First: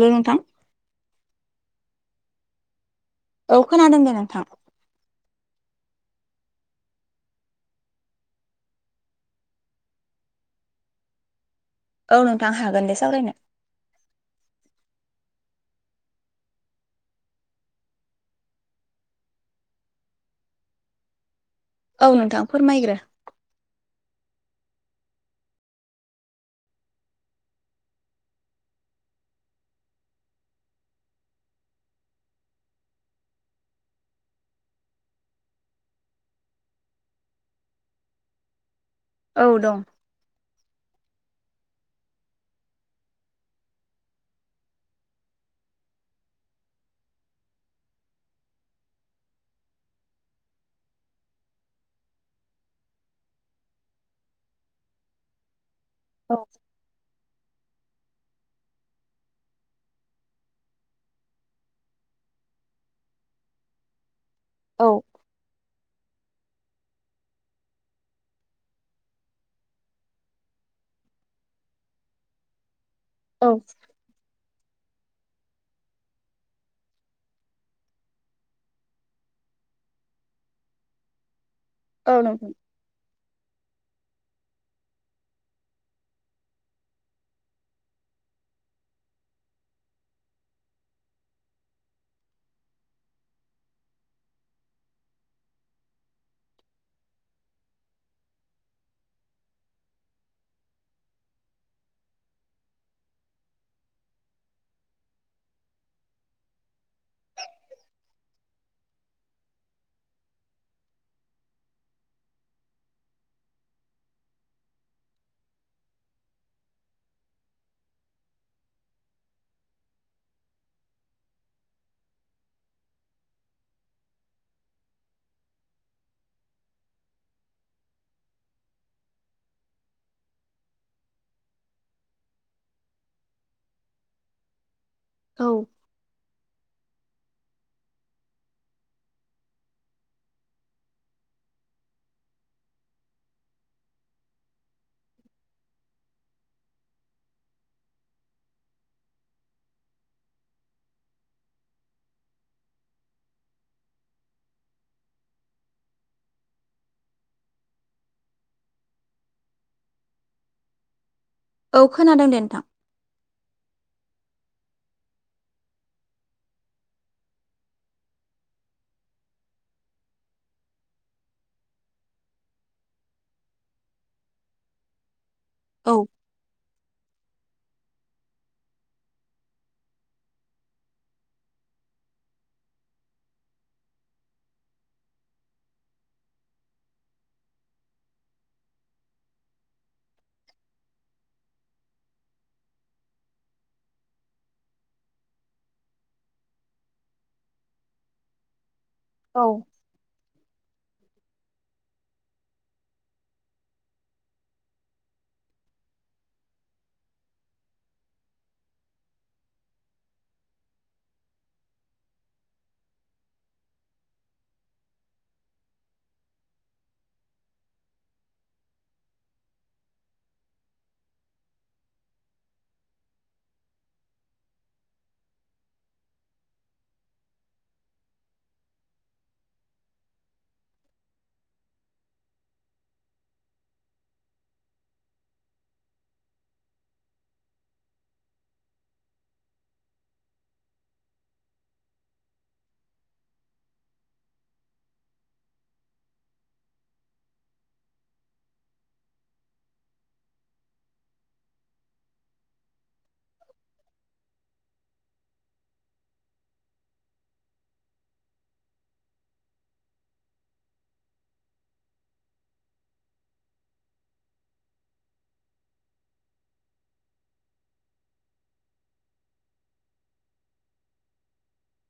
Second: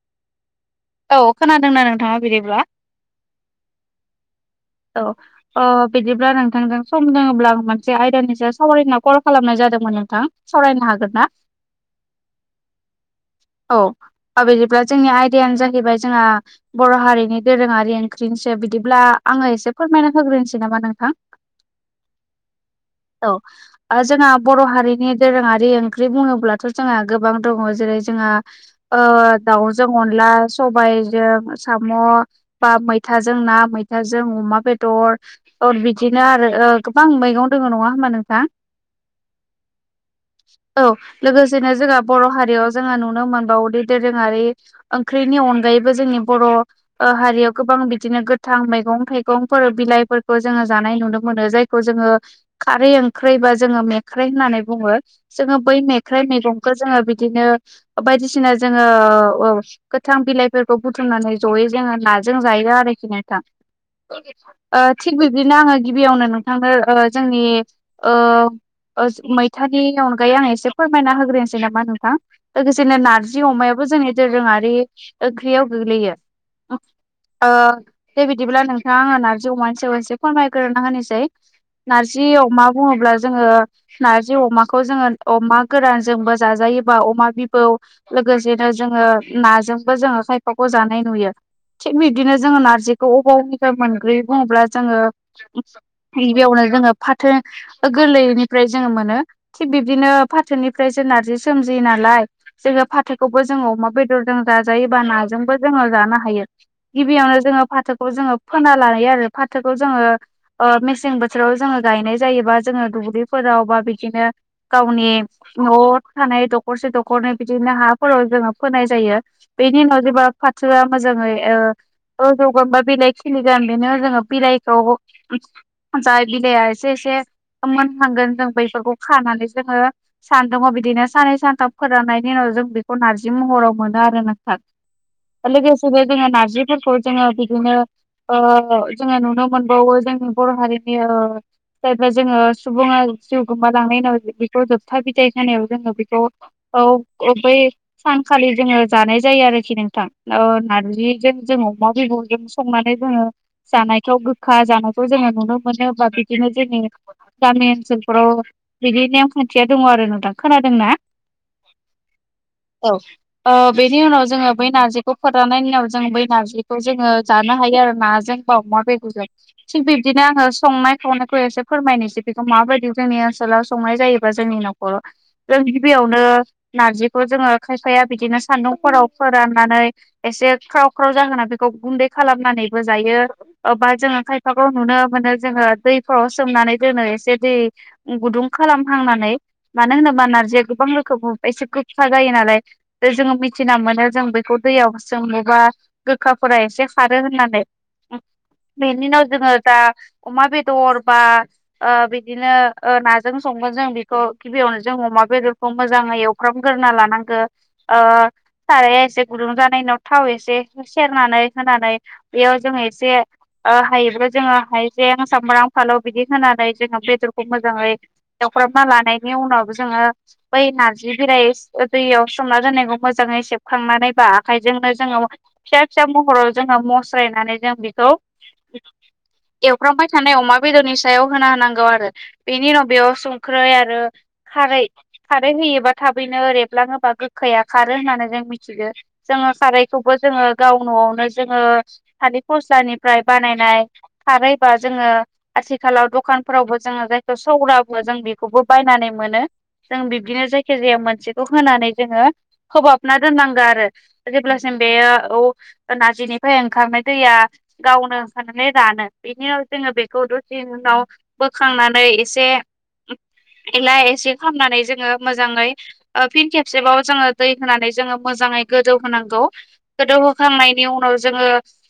ओै नोंथां औ खोनादोंना नोंथाङा बिदिब्ला औ खोनादों दे नोंथां। औ अ बिदिब्ला नोंथांजों सम लोङोब्ला आं मोनसे आयदानि सायाव सावरायाव कल खालामनाय जादोंमोन नोंथां। सरायनो हागोन ना? औ नोंथां हागोन दे सावरायनो। औ बिदिब्ला जोंनि आयदायानो जाहैबाय जोंहा बर' हारिनि दोरोङारि ओंख्रिनिसो बिदिब्ला आङो एसे फोरमायना होग्रोनोसै नामा नोंथां? औ नोंथां फोरमायग्रो। औ ओ जोंहा बर' हारिनि दोरोङारि ओंख्रि बुङोब्लाथ' जोंहा गोबां दङ जेरै जोंहा ओ दाउजों अनला सबायाइजों साम' बा मैथाजों ना मैथाजों अमा बेदर अर बिदिनो आरो गोबां मैगं दङ नङा होमबा नोंथां? औ दं। औ लोगोसेनो जोंहा बर' हारियाव जोङो नुनो मोनबावदि दोरोङारि ओंख्रिनि अनगायैबो जोंनि बर' हारियाव गोबां बिदिनो गोथां गोथां मैगं थाइगंफोर बिलाइफोरखौ जोङो जानाय नुनो मोनो जायखौ जोङो खारै ओंख्रैबा जोङो मेख्राइ होननानै बुङो जोङो बै मेख्राइ औ मैगं खौ जोङो बिदिनो बायदिसिना जोङो ओ ओ औ गोथां बिलाइफोरखौ बुथुमनानै जयै जोङो नाजों जायो आरोखि ने औ नोंथां ओ औ थि थिग बिब्दिनो आङो गिबियावनो नोंथांनो ओ जोंनि ओ ओ मैथानि अनगायै आं एसे फोरमायना होग्रोनोसै नामा नोंथां लोगोसेनो नारजि नारजि औ अमायाबो जोंनि दोरोङारि ओंख्रियाव गोग्लैयो ओ दे बिदिब्ला नोंथां आङो नारजि अमानि सायाव एसे फोरमायग्रोना होनोसै औ नारजि नोंथां अमा बुङोब्ला जोङो नारजि अमाखौ जोङो अमा गोरानजोंबो जाजायोबा अमा बिबौ लोगोसेनो जोङो नाजोंबो जोङो खायफाखौ जानाय नुयो थिग बिबदिनो जोङो नारजिखौ अबाव अबेनिफ्राय मोनग्रोयो बुङोब्ला जोङो गिबियावनो जोङो फाथो गोरलैनिफ्राय जोङो मोनो थिग बिब्दिनो फाथोनिफ्राय सो नार्जि सोमजियो नालाय जोङो फाथोखौबो जोङो अमा बेदरजों जाजायोबा नाजोंबो जोङो जानो हायो गिबियावनो जोङो फाथोखौ जोङो फोना लायो आरो फाथोखौ जोङो ओ मेसें बोथोराव जोङो गायनाय जायोबा जोङो दुब्लिफोराव बा बिदिनो गावनि न'आव थानाय दखरसे दख'रनै बिदिनो हाफोराव जोङो फोनाय जायो बेनि उनाव जेब्ला फाथोआ मोजाङै ओ जौगाबाद बिलाइ खिलिगोन बेनो जोङो बिलाइखौ जाय बिलाइआ एसे एसे मोननांगोन जों बैफोरखौ खानानै जोङो सानदुंआव बिदिनो साननै सानथाम फोराननायनि उनाव जों बेखौ नारजि महराव मोनो आरोना औ [unintelligible] लोगोसेनो जोंङो नारजिफोरखौ जोङो बिदिनो ओ जोङो नुनो मोनबावो जोंनि बर' हारिनि ओ जेब्ला जोङो सुबुङा जिउ गोमालांनायनि उनाव बेखौ जोबथा बिदाइ होनायाव जोङो बेखौ औ अबै सानखालि जोङो जानाय जायो आरोखि नोंथां नारजिजों जों अमा बिबु जों संनानै जोङो जानायखौ गोखा जानायखौ जोङो नुनो मोनो बा बिदिनो जोंनि गामि ओनसोलफोराव बिदि नेमखान्थिया दङ आरो ना दा खोनादोंना औ खोनादों दे नोंथां औ ओ बेनि उनाव जोङो बै नारजिखौ फोराननायनि उनाव जों बै नारजिखौ जोङो जानो हायो आरोना जेनेबा अमा बेदरजों थिग बिब्दिनो आङो संनाय खावनायखौ एसे फोरमायनोसै बेखौ माबायदि जोंनि ओनसोलाव संनाय जायोबा जोंनि न'ख अ जों औ गिबियावनो नारजिखौ जोङो खायफाया बिदिनो सान्दुंफोराव फोराननानै एसे ख्राव ख्राव जाहोना बेखौ गुन्दै खालामनानैबो जायो अबा जोङो खायफाखौ नुनो मोनो जोङो दैफोराव सोमनानै दोनो एसे दै गुदुं खालामहांनानै मानो होनोबा नारजिया गोबां रोखोम एसे गोखा जायो नालाय दा जोङो मिथिना मोनो जों बेखौ दैयाव सोंमोबा गोखाफोरा एसे खारो होननानै बेनि उनाव औ जोङो दा अमा बेदर बा ओ बिदिनो ओ नाजों संगोन जों बेखौ गिबियावनो जों अमा बेदरखौ मोजाङै एव एउफ्राम ग्रोना लानांगो ओ साराया एसे गुदुं जानाय उनाव थाव एसे सेरनानै होनानै बेयाव जोंङो एसे ओ हायोब्ला जोङो हाइजें सामब्राम फालौ बिदि होनानै जोङो बेदरखौ मोजाङै एवफ्रामना लानायनि उनावबो जोङो बै नारजि बिलाइ दैयाव सोमना दोननायखौ मोजाङै सेबखांनानैबा आखाइजोंनो जोङो फिसा फिसा महराव जोङो मस्रायनानै जों बेखौ एवफ्रामबाय थानाय अमा बेदरनि सायाव होना होनांगौ आरो बेनि उनाव बेयाव संख्रै आरो खारै खारै होयोबा थाबैनो रेबलाङोबा बा गोखाया खारो होननानै जों मिथिगौ जोङो खारैखौबो जोङो गाव न'आवनो जोङो थालिर फस्लानिफ्राय बानायनाय खारै बा जोङो आथिखालाव दखानफोरावबो जोङो जायखौ सौरा बुङो जों बेखौबो बायनानै मोनो जों बिब्दिनो जायखि जाया मोनसेखौ होनानै जोङो खोबाबना दोननांगौ आरो जेब्लासिम बे औ ना रजिनिफ्राय ओंखारनाय दैया गावनो ओंखारनानै रानो बेनि उनाव जोङो बेखौ दसे उनाव बोखांनानै एसे एला एसि खालामनानै जोङो मोजाङै ओ फिन खेबसेबाव जोङो दै होनानै जोङो मोजाङै गोदौ होनांगौ गोदौहोखांनाय नि उनाव जोङो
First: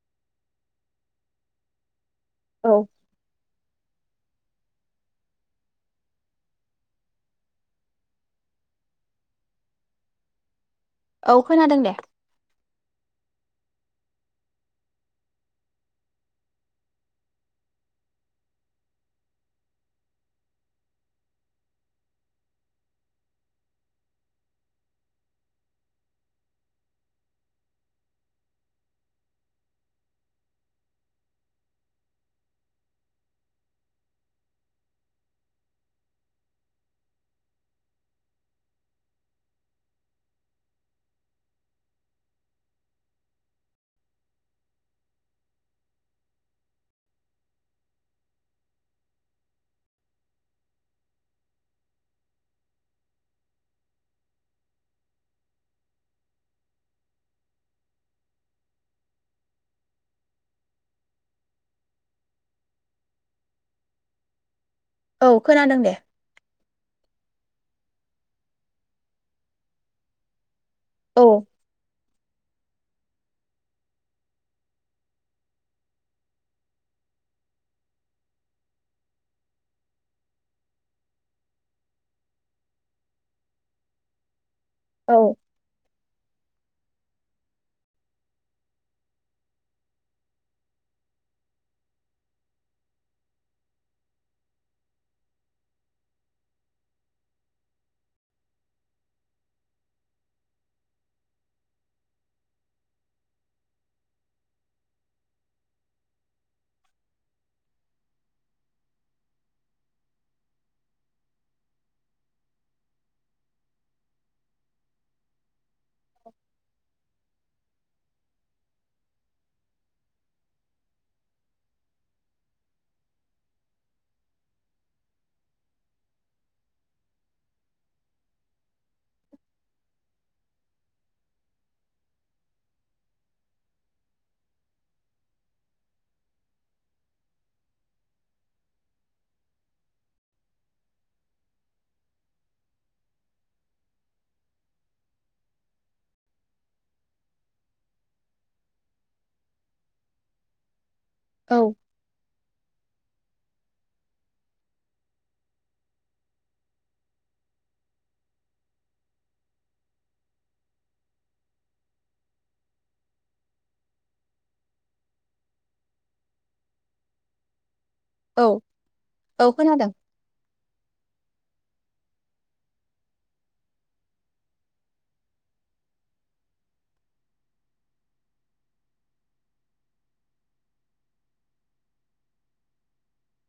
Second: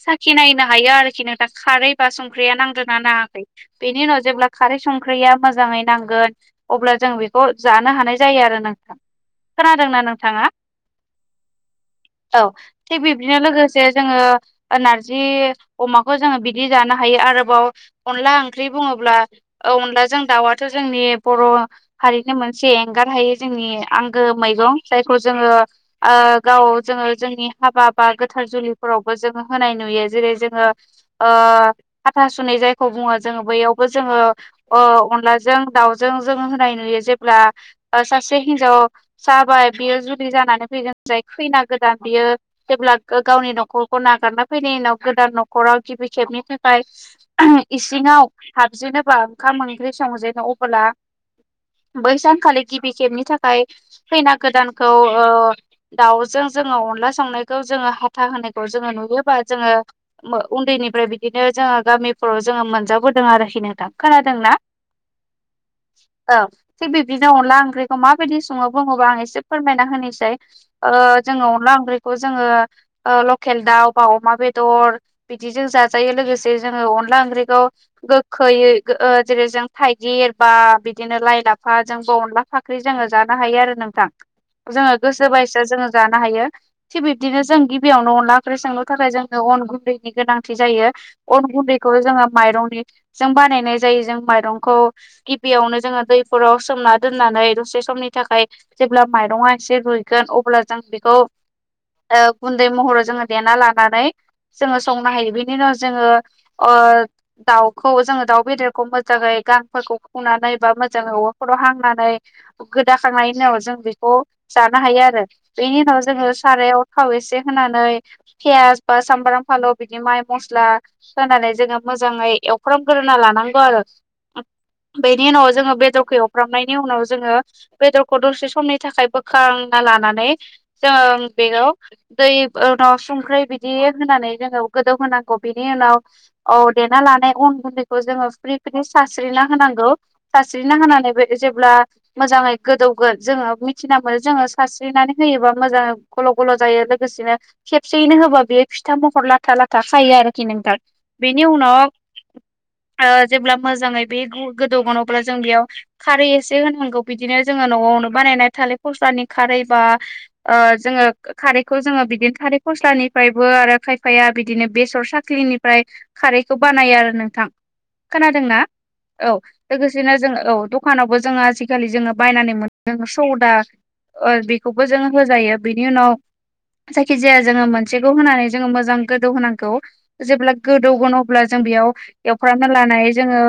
साखि नायनो हायो आरोखि नोंथां खारै बा संख्रिया औ नांदोना नाङाखै बेनि उनाव जेब्ला खारै संख्रिया मोजाङै नांगोन अब्ला जों बेखौ जानो हानाय जायो आरो नोंथां खोनादोंना नोंथाङा औ खोनादों दे औ थिग बिबदिनो लोगो से जोङो नारजि अमाखौ जोङो बिदि जानो हायो आरोबाव अनला ओंख्रि बुङोब्ला ओ अनलाजों दाउआथ' जोंनि बर' थारैनो मोनसे एंगार हायो जोंनि आंगो मैगं जायखौ जोङो ओ गाव जोङो जोंनि हाबा बा गोथार जुलिफोरावबो जोङो होनाय नुयो जेरै जोङो ओ हाथासुनै जायखौ बुङो जोङो बेयावबो जोङो अ अनलाजों दाउजों जों होनाय नुयो जेब्ला ओ सासे हिन्जाव जाबाय बियो जुलि जानानै फैगोन जाय खैना गोदान बियो जेब्ला गावनि न'खरखौ नागारना फैनायनि उनाव गोदान न'खराव गिबि खेबनि थाखाय इसिङाव हाबजेनोबा ओंखाम ओंख्रि संजेनो अबोब्ला बै सानखालि गिबि खेबनि थाखाय खैना गोदानखौ औ दाउजों जोङो अनला संनायखौ जोङो हाथा होनायखौ जोङो नुयोबा जोङो उन्दैनिफ्राय बिदिनो जोङो गामिफोराव जोङो मोनजाबोदों आरोखि नोंथां खोनादोंना [inaudible] औ खोनादों दे औ थिग बिब्दिनो अनला ओंख्रिखौ माबायदि सङो बुङोबा आं एसे फोरमायना होनोसै ओ औ जोङो अनला ओंख्रिखौ जोङो लकेल दाउ बा अमा बेदर बिदिजों जाजायो लोगोसे जोङो अनला ओंख्रिखौ गोखैयै ओ जेरै जों थाइगिर एरबा बिदिनो लाइ लाफा जोंबो अनला साख्रि जोङो जानो हायो आरो नोंथां जोङो गोसो औ बायसा जोङो जानो हायो थिग बिब्दिनो जों गिबियावनो अनला ओंख्रि संनो थाखाय जोंनो अन गुन्दैनि गोनांथि जायो। अन गुन्दैखौ जोङो माइरंनि जों बानायनाय जायो जों माइरंखौ गिबियावनो जोङो दैफोराव सोमना दोननानै दसे समनि थाखाय जेब्ला माइरङा एसे रुइगोन अब्ला जों बेखौ ओ गुन्दै महराव जोङो देना लानानै जोङो संनो हायो बेनि उनाव जोङो ओ दाउखौ जोङो दाउ बेदरखौ मोजाङै गांफोरखौ फुनानै बा मोजाङै अरफोराव हांनानै गोदाखांनायनि उनाव जों बेखौ जानो हायो आरो बेनि उनाव जोङो सारायाव थाव एसे होनानै पियास बा सामब्राम फालौ बिदि माइ मस्ला होनानै जोङो मोजाङै एवफ्रामग्रोना लानांगौ आरो बेनि उनाव जोङो बेदरखौ एवफ्रामनायनि उनाव जोङो बेदरखौ दसे समनि थाखाय बोखांना लानानै जोङो बेयाव दै उनाव संख्रि बिदि होनानै जोङो गोदौ होनांगौ बिनि उनाव औ देना लानाय अन गुन्दैखौ जोङो फ्रि फ्रि सारस्रिना होनांगौ। सानस्रिनो होनानैबो जेब्ला मोजाङै गोदौगोन जोङो मिथिना मोनो जोङो सानस्रिनानै होयोबा मोजाङै ग ल' जायो लोगोसेनो खेबसेयैनो होबा बेयो फिथा महर लाथा लाथा खायो आरोखि नोंथां। बिनि औ उनाव ओ जेब्ला मोजाङै बे गोदौगोन अब्ला जों बेयाव खारै एसे होनांगौ बिदिनो जोङो न'वावनो बानायनाय थालिर फस्लानि खारै बा ओ जोङो खारैखौ जोङो बिदिनो थारै फस्लानिफ्रायबो आरो खायफाया बिदिनो बेसर साक्लिनिफ्राय खारैखौ बानायो आरो नोंथां औ खोनादोंना औ लोगोसेनो जों औ दखानावबो जोङो आजिखालि जोङो बायनानै मोनदों सौदा ओ बेखौबो जों होजायो बिनि उनाव जायखिजाया जोङो मोनसेखौ होनानै जोङो मोजां गोदौ होनांगौ। जेब्ला गोदौगोन अब्ला जों बेयाव एवफ्रामना लानाय जोङो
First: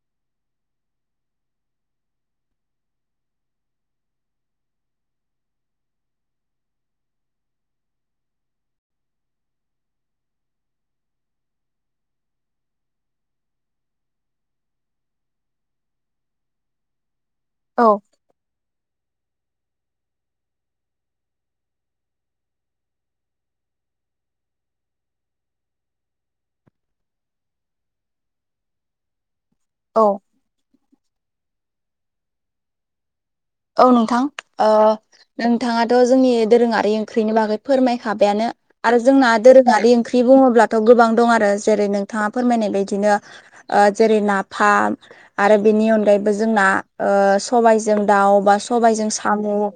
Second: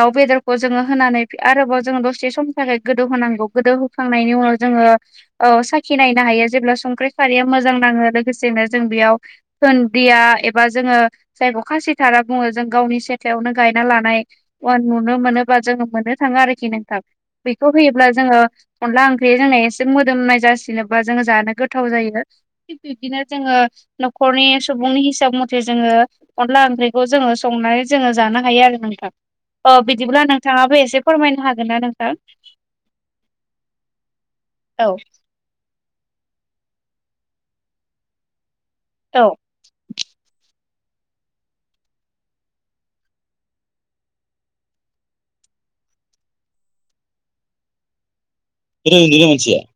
दाउ बेदरखौ जोङो होनानै आरोबाव जोङो दसे समनि थाखाय गोदौ होनांगौ गोदौ होखांनायनि उनाव जोङो औ साखि नायनो हायो जेब्ला संख्रि खारिया मोजां नाङो लोगोसेनो जों बेयाव धुनदिया एबा जोङो जायखौ खासिथारा बुङो जों गावनि सेथलायावनो गायना लानाय औ नुनो मोनो बा जोङो मोननो थाङा आरोखि नोंथां बेखौ औ होयोब्ला जोङो अनला ओंख्रिया जोंना एसे मोदोमनाय जासिनोबा जोङो जानो गो थाव जायो थिग बिब्दिनो जोङो नखरनि सुबुंनि हिसाब मथे जोङो अनला ओंख्रिखौ जोङो संनानै जोङो जानो हायो आरो नोंथां। अ औ बिदिब्ला नोंथाङाबो एसे फोरमायनो हागोन ना नोंथां? औ नोंथां ओ औ नोंथाङाथ' जोंनि दोरोङारि ओंख्रिनि बागै फोरमायखाबायानो। आरो औ जोंना दोरोङारि ओंख्रि बुङोब्लाथ' गोबां दं आरो जेरै नोंथाङा फोरमायनाय बायदिनो ओ जेरै नाफाम आरो बेनि अनगायैबो जोंना ओ सबाइजों दाउ बा सबाइजों रोंगोना साम' मानसिया ओ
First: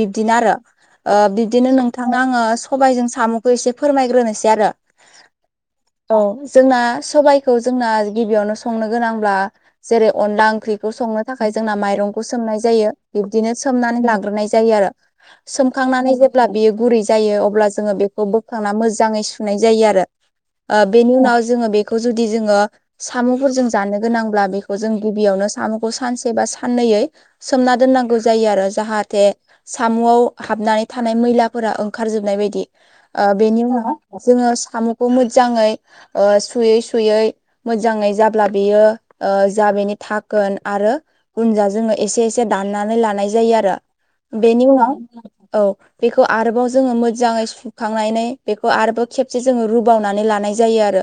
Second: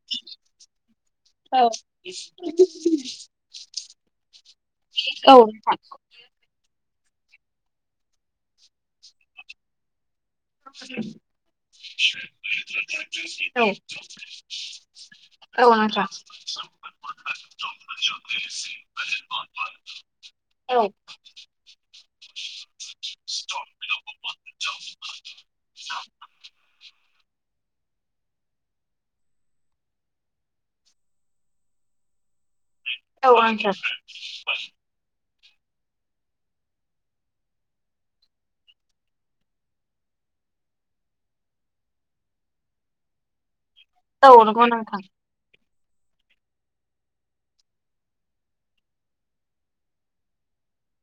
बिब्दिनो आरो। ओ औ बिदिनो नोंथां आङो सबाइजों साम'खो एसे फोरमायग्रोनोसै आरो। औ नोंथां औ जोंना सबाइखौ जोंना गिबियावनो संनो गोनांब्ला जेरै अनला ओंख्रिखौ संनो थाखाय जोंना माइरं खौ सोमनाय जायो बिब्दिनो सोमनानै लाग्रोनाय जायो आरो। औ नोंथां सोमखांनानै जेब्ला बियो गुरै जायो अब्ला जोङो बेखौ बोखांना मोजाङै सुनाय जायो आरो। ओ औ बेनि उनाव जोङो बे खौ जुदि जोंङो साम'फोरजों जानो गोनांब्ला बेखौ जों गिबियावनो साम'खौ खौ सानसे बा साननैयै सोमना दोननांगौ जायो आरो जाहाथे साम'आव हाबनानै थानाय मैलाफोरा ओंखारजोबनाय बायदि ओ बेनि नोंथां उनाव जोङो साम'खौ मोजाङै ओ सुयै सुयै मोजाङै जाब्ला बेयो ओ जा बेनि थाखोन आरो उनजा जोङो एसे एसे दाननानै लानाय जायो आरो औ बेनि नंगौ उनाव नोंथां औ बेखौ आरोबाव जोङो मोजाङै सुखांनानै बेखौ आरोबाव खेबसे जोङो रुबावनानै लानाय जायो आरो।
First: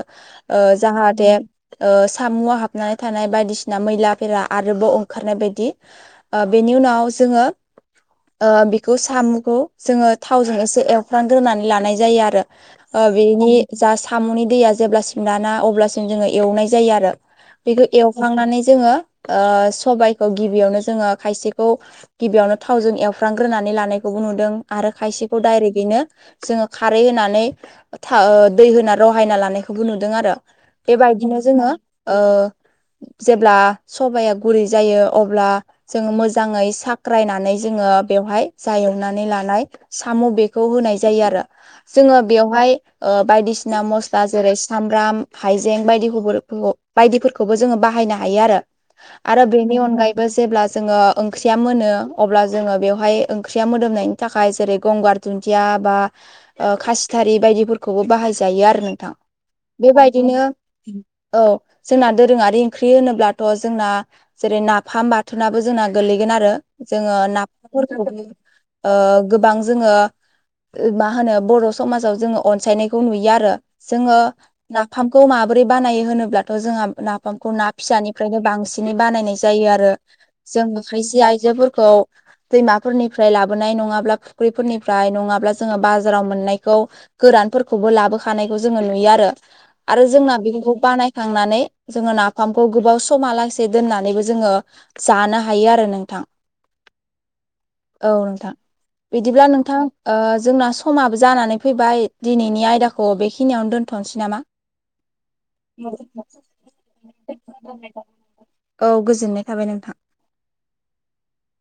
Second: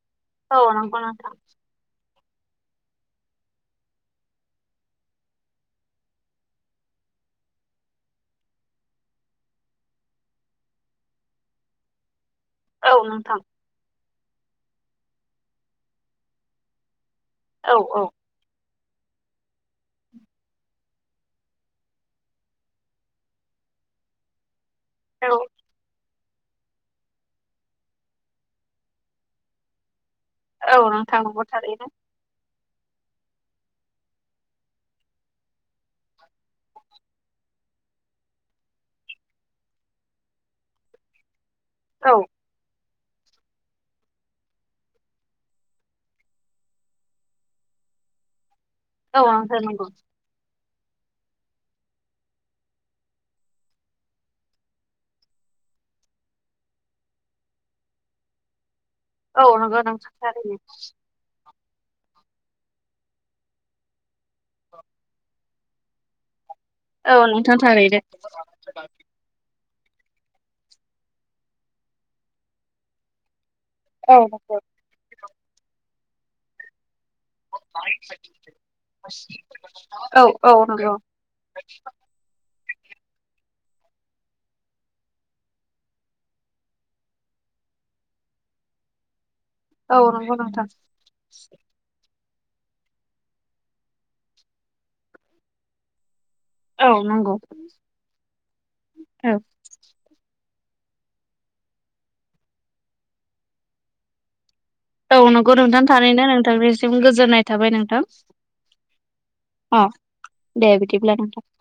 औ ओ नंगौ जाहाथे नोंथां ओ सामुआव हाबनानै थानाय बायदिसिना मैलाफोरा आरोबाव ओखारनाय बायदि ओ बेनि उनाव जोङो ओ बेखौ साम'खौ जोङो थावजों एसे एवफ्रानग्रोनानै लानाय जायो आरो। औ ओ नोंथां बेनि जा साम'नि दैया जेब्लासिम राना अब्लासिम जोङो एवनाय जायो आरो औ बेखौ औ एवखांनानै जोङो ओ सबाइखो गिबियावनो जोङो खायसेखौ गिबियावनो थावजों एवफ्रानग्रोनानै लानायखौबो नुदों आरो खायसेखौ औ डाइरेक्टयैनो जोङो खारै होनानै था दै होना रहायना लानायखौबो नुदों आरो। औ नोंथां बेबायदिनो नंगौ जोङो थारैनो ओ जेब्ला सबाइया गुरै जायो अब्ला जोङो मोजांयै साख्रायनानै जोङो बेवहाय जा एवनानै लानाय साम' बेखौ होनाय जायो आरो औ जोङो बेवहाय ओ बायदिसिना म'स्ला जेरै सामब्राम हाइजें बायदिखौफोरखौ बायदि खौबो जोङो बाहायनो हायो आरो औ आरो नोंथां बेखौ नंगौ बेवायबो जेब्ला जोङो ओंख्रिआ मोनो अब्ला जोङो बेवहाय ओंख्रिआ मोदोमनायनि थाखाय जेरै गंगार दुन्दिआ बा ओ खासिथारि बायदिफोरखौबो बाहायजायो आरो नोंथां औ नंगौ नोंथां बेबायदिनो थारैनो औ जोंना दोरोंआरि ओंख्रि होनोब्लाथ' जोंना जेरै नाफाम बाथोनाबो जोंना गोलैगोन आरो जोङो औ नोंथां थारैनो नाफामफोरखौबो ओ गोबां जोङो मा होनो बर' समाजाव जोङो अनसायनायखौ नुयो आरो जोङो औ नंगौ नाफामखौ माबोरै बानायो होनोब्लाथ' जोंहा नाखो नफामखौ ना फिसानिफ्रायनो बांसिनै बानायनाय जायो आरो औ औ जों नंगौ खायसे आइजोफोरखौ औ दैमाफोरनिफ्राय लाबोनाय नङाब्ला फुख्रिफोरनिफ्राय नङाब्ला जोङो बाजाराव मोननायखौ गोरानफोरखौबो लाबोखानायखौ जोङो नुयो आरो औ आरो जोंना नंगौ नोंथां बेफोरखौ बानायखांनानै जोङो नाफामखौ गोबाव समालासे दोननानैबो जोङो जानो हायो आरो नोंथां औ नंगौ औ नोंथां औ बिदिब्ला नोंथां ओ जोंना समाबो जानानै फैबाय दिनैनि आयदाखौ बेखिनिआवनो दोनथ' थ'नोसै नामा औ नंगौ नोंथां थनो नोंथांनिसिम गोजोननाय थाबाय नोंथां औ गोजोननाय थाबाय अ नोंथां दे बिदिब्ला नोंथां